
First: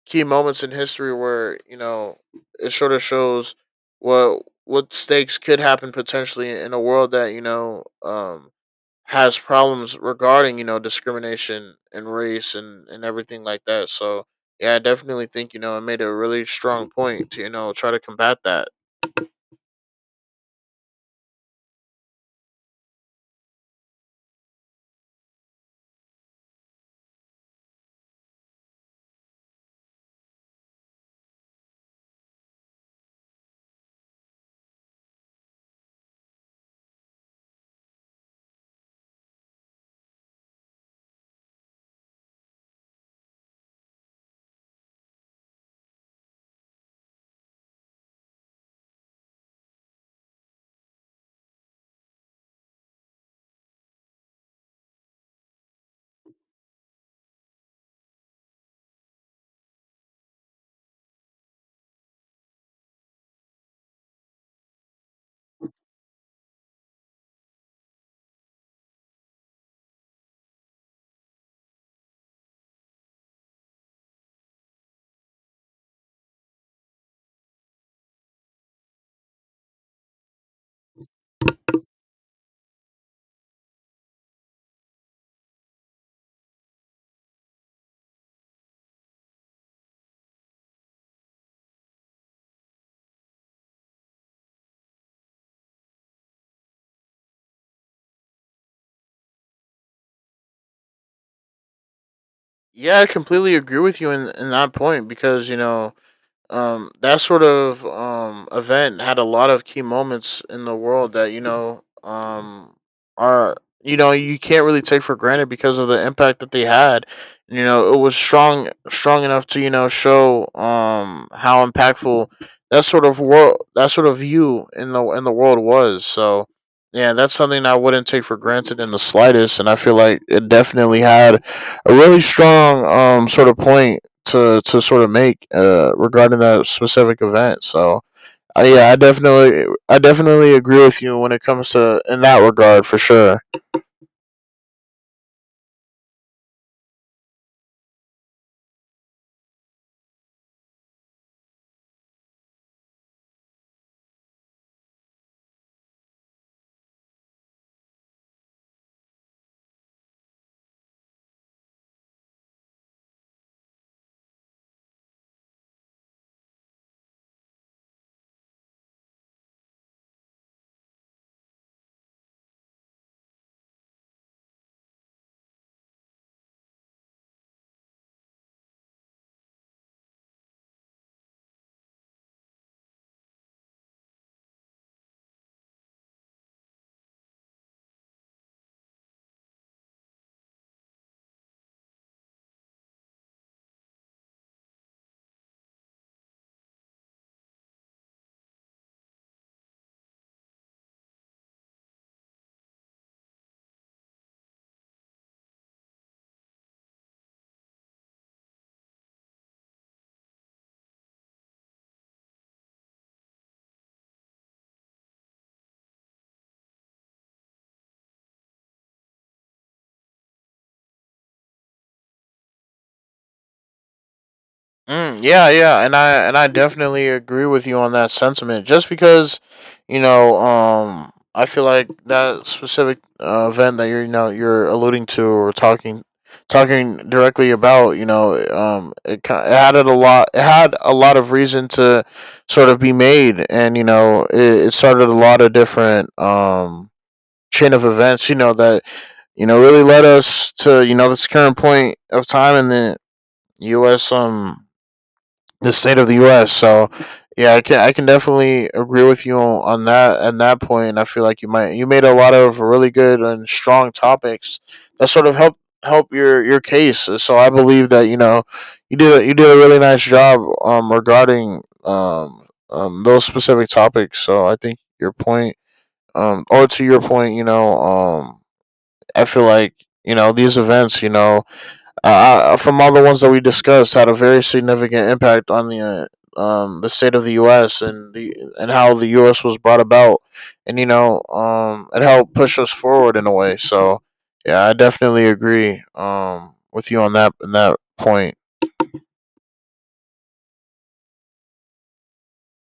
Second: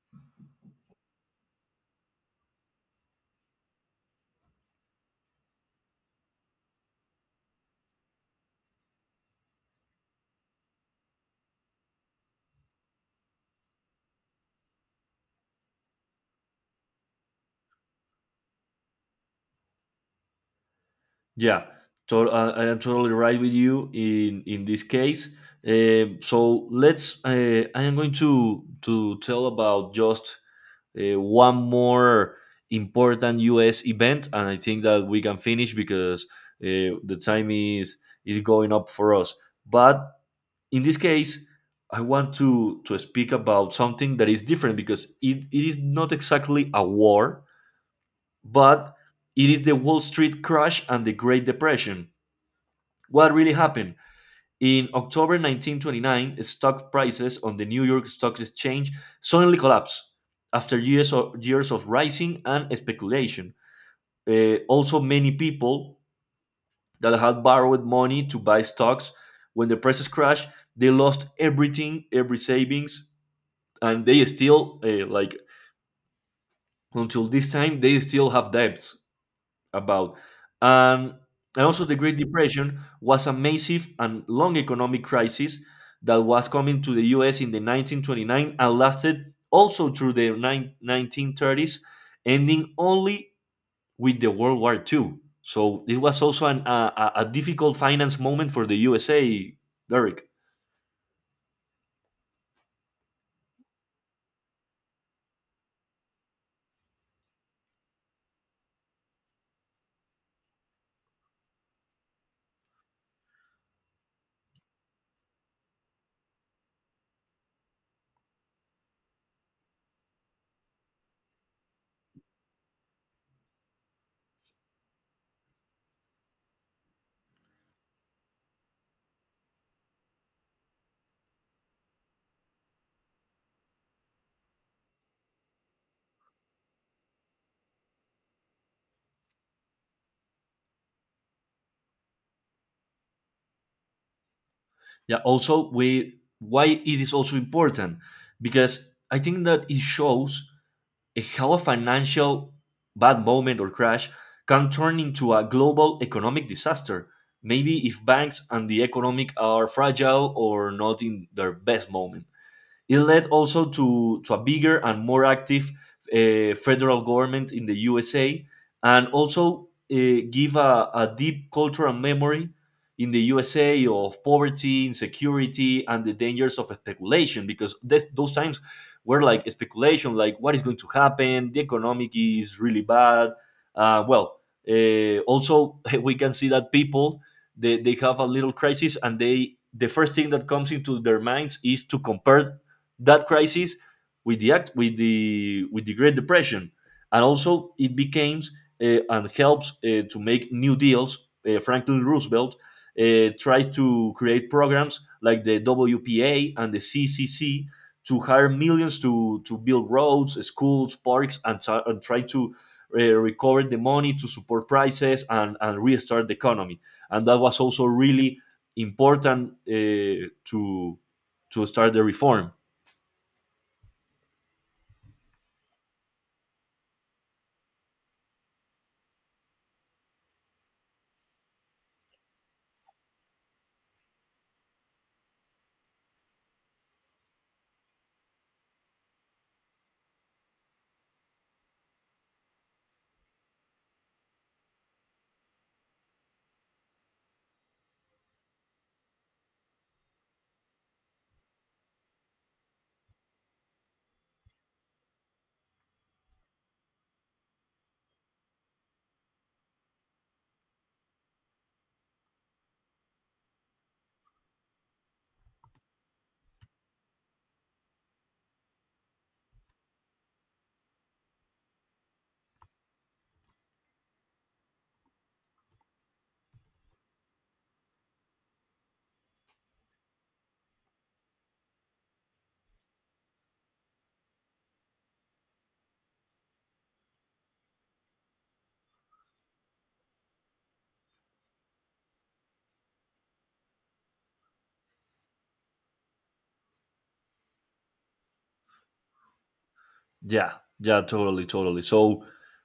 B: key moments in history where you know it sort of shows what stakes could happen potentially in a world that, you know, um, has problems regarding, you know, discrimination and race, and everything like that. So yeah, I definitely think, you know, it made a really strong point to, you know, try to combat that.
A: Yeah, so I am totally right with you in this case. Um, so let's. I am going to tell about just one more important U.S. event, and I think that we can finish because the time is going up for us. But in this case, I want to speak about something that is different because it is not exactly a war, but it is the Wall Street crash and the Great Depression. What really happened? In October 1929, stock prices on the New York Stock Exchange suddenly collapsed after years of rising and speculation. Also, many people that had borrowed money to buy stocks, when the prices crashed, they lost everything, every savings, and they still, like, until this time they still have debts about. And, and also, the Great Depression was a massive and long economic crisis that was coming to the US in the 1929 and lasted also through 1930s, ending only with the World War II. So it was also an, a difficult finance moment for the USA, Derek.
B: Yeah, I completely agree with you in that point, because you know, that sort of event had a lot of key moments in the world that, you know, are, you know, you can't really take for granted because of the impact that they had. You know, it was strong enough to, you know, show how impactful that sort of view in the world was. So yeah, that's something I wouldn't take for granted in the slightest, and I feel like it definitely had a really strong sort of point to sort of make regarding that specific event. So yeah, I definitely agree with you when it comes to in that regard for sure.
A: Yeah. Also, we why it is also important, because I think that it shows how a financial bad moment or crash can turn into a global economic disaster, maybe if banks and the economic are fragile or not in their best moment. It led also to a bigger and more active, federal government in the USA, and also give a deep cultural memory in the USA of poverty, insecurity, and the dangers of speculation, because those times were like speculation, like what is going to happen, the economic is really bad. Well, also we can see that people, they have a little crisis, and the first thing that comes into their minds is to compare that crisis with the, with the Great Depression. And also it became, and helps, to make new deals. Franklin Roosevelt tries to create programs like the WPA and the CCC to hire millions to build roads, schools, parks, and try to recover the money to support prices and restart the economy. And that was also really important, to start the reform.
B: Mm, yeah, yeah, and I definitely agree with you on that sentiment. Just because, you know, I feel like that specific event that you're you know you're alluding to or talking directly about, you know, it added a lot. It had a lot of reason to sort of be made, and you know, it started a lot of different chain of events. You know that you know really led us to you know this current point of time in the U.S. Um, the state of the U.S. So yeah, I can definitely agree with you on that, and that point. I feel like you made a lot of really good and strong topics that sort of help your case. So I believe that, you know, you did a really nice job regarding those specific topics. So I think your point, you know I feel like, you know, these events, you know, from all the ones that we discussed, had a very significant impact on the state of the U.S., and the and how the U.S. was brought about, and you know, it helped push us forward in a way. So yeah, I definitely agree with you on that in that point.
A: Yeah, yeah, totally, totally. So,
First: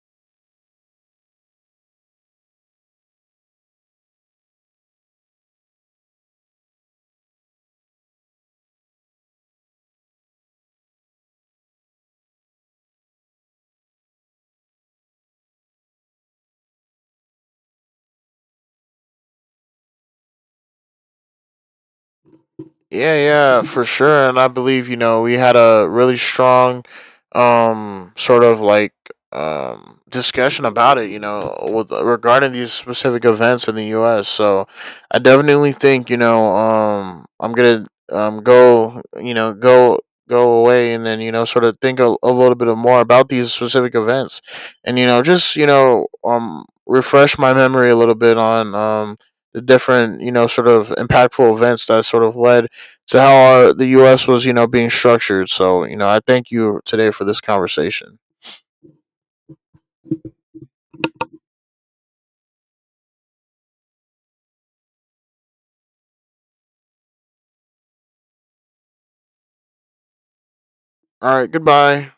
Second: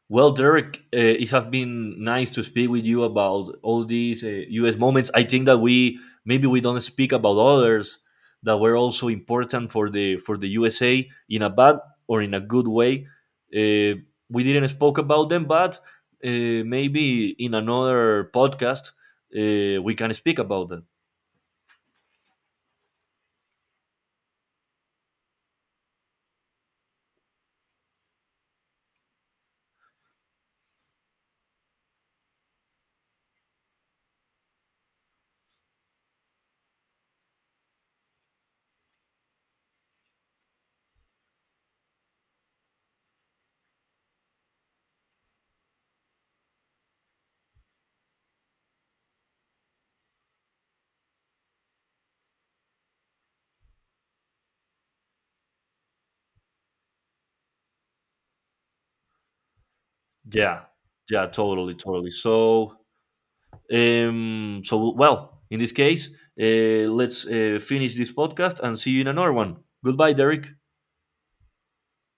A: well, Derek, it has been nice to speak with you about all these U.S. moments. I think that we, maybe we don't speak about others that were also important for the, for the USA in a bad or in a good way. Uh, we didn't spoke about them, but uh, maybe in another podcast we can speak about them.
B: Yeah, yeah, for sure. And I believe, you know, we had a really strong sort of discussion about it, you know, with regarding these specific events in the US. So I definitely think, you know, I'm gonna go away, and then, you know, sort of think a little bit more about these specific events. And, you know, just, you know, refresh my memory a little bit on the different, you know, sort of impactful events that sort of led to how the U.S. was, you know, being structured. So, you know, I thank you today for this conversation.
A: Yeah, yeah, totally, totally. So. So, well, in this case, let's finish this podcast and see you in another one. Goodbye, Derek.
B: All right, goodbye.